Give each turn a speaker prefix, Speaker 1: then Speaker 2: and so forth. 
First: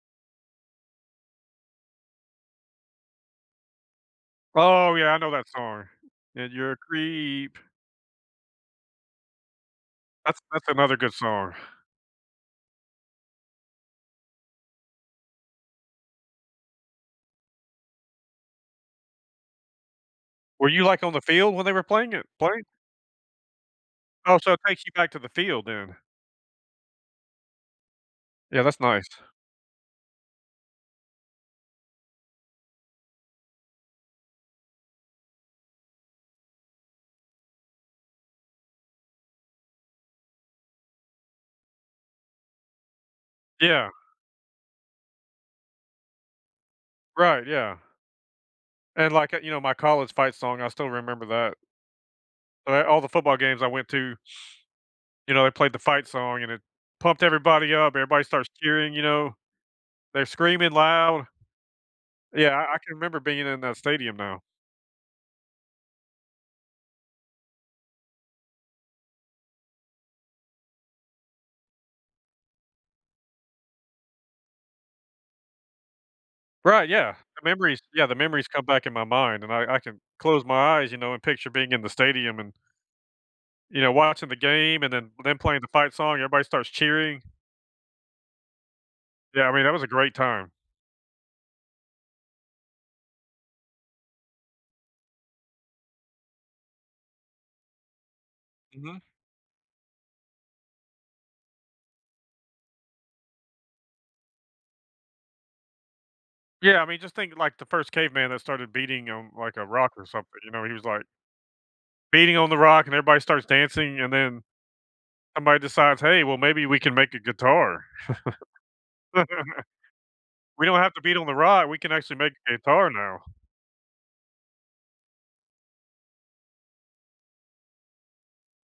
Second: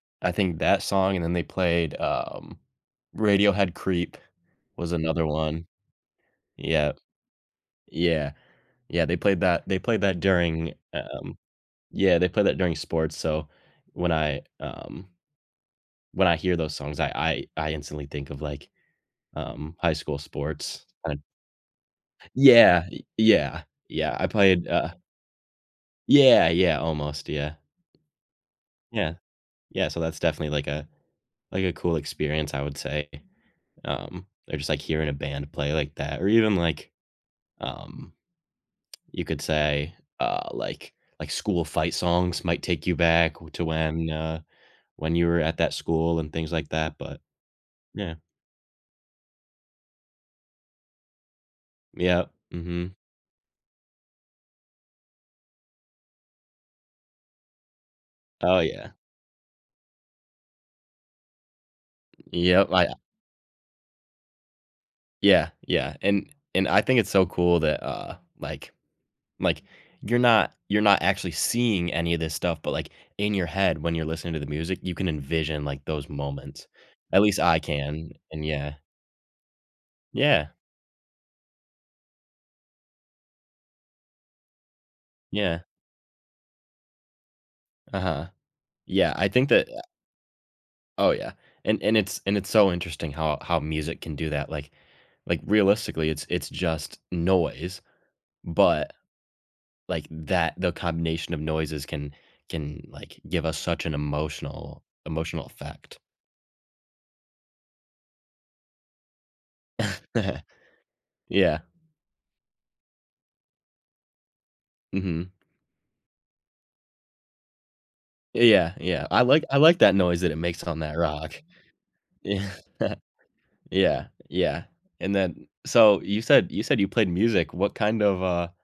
Speaker 1: I think that song, and then they played, um Radiohead Creep was
Speaker 2: Oh yeah, I
Speaker 1: another
Speaker 2: know that
Speaker 1: one.
Speaker 2: song, "And you're a
Speaker 1: Yup.
Speaker 2: creep."
Speaker 1: Yeah. Yeah, they played that they played that
Speaker 2: That's that's
Speaker 1: during,
Speaker 2: another good
Speaker 1: um
Speaker 2: song.
Speaker 1: Yeah, they played that during sports, so when I um when I hear those songs, I I I instantly think of like, um, high school
Speaker 2: Were you,
Speaker 1: sports
Speaker 2: like, on
Speaker 1: and
Speaker 2: the field when they were playing it playing?
Speaker 1: Yeah, y yeah, yeah, I
Speaker 2: Oh, so it
Speaker 1: played
Speaker 2: takes you
Speaker 1: uh
Speaker 2: back to the field then.
Speaker 1: Yeah, yeah, almost, yeah.
Speaker 2: Yeah, that's nice.
Speaker 1: Yeah. Yeah, so that's definitely like a like a cool experience, I would say. Um, they're just like hearing a band play like that or even like, um, you could say, uh, like like school fight songs might take you back wh to
Speaker 2: Yeah.
Speaker 1: when, uh, when you were at that school and things like that, but
Speaker 2: Right, yeah.
Speaker 1: Yeah.
Speaker 2: And, like, uh, you know, my college fight song, I still remember that.
Speaker 1: Yup,
Speaker 2: But I
Speaker 1: mhm.
Speaker 2: all the football games I went to you know, they played the fight song, and it pumped everybody up. Everybody starts
Speaker 1: Oh, yeah.
Speaker 2: cheering, you know. They're screaming loud. Yeah, I
Speaker 1: Yup,
Speaker 2: I
Speaker 1: I, uh
Speaker 2: can remember being in that stadium now.
Speaker 1: Yeah, yeah, and and I think it's so cool that, uh, like like you're not you're not actually seeing any of this stuff, but like in your head when you're listening to the music, you can envision like those moments;
Speaker 2: Right, yeah,
Speaker 1: at least
Speaker 2: the
Speaker 1: I
Speaker 2: memories yeah,
Speaker 1: can,
Speaker 2: the
Speaker 1: and
Speaker 2: memories come
Speaker 1: yeah.
Speaker 2: back in my mind and I I can close
Speaker 1: Yeah.
Speaker 2: my eyes, you know, and picture being in the stadium and you know, watching the game, and then them playing
Speaker 1: Yeah.
Speaker 2: the fight song, everybody starts cheering.
Speaker 1: Uh-huh. Yeah, I
Speaker 2: Yeah,
Speaker 1: think
Speaker 2: I mean,
Speaker 1: that
Speaker 2: that
Speaker 1: a
Speaker 2: was a great time.
Speaker 1: Oh yeah. And and it's and it's so interesting how how music can do that, like like realistically it's it's just noise, but,
Speaker 2: Mhm.
Speaker 1: like, that the combination of noises can can, like, give us such an emotional emotional effect.
Speaker 2: Yeah, I mean, just thinking, like, the 1st caveman that started beating on, like, a rock or something, you know, he was like
Speaker 1: Yeah.
Speaker 2: beating on the rock and everybody starts dancing and then
Speaker 1: Mhm.
Speaker 2: somebody decides, "Hey, well, maybe we can make a guitar."
Speaker 1: Yeah, yeah, yeah. I like I like that noise that it makes
Speaker 2: "We don't
Speaker 1: on
Speaker 2: have
Speaker 1: that
Speaker 2: to beat on
Speaker 1: rock.
Speaker 2: the rock, we can actually make
Speaker 1: Yeah.
Speaker 2: a guitar now."
Speaker 1: Yeah, yeah. And then So, you said you said you played music, what kind of, uh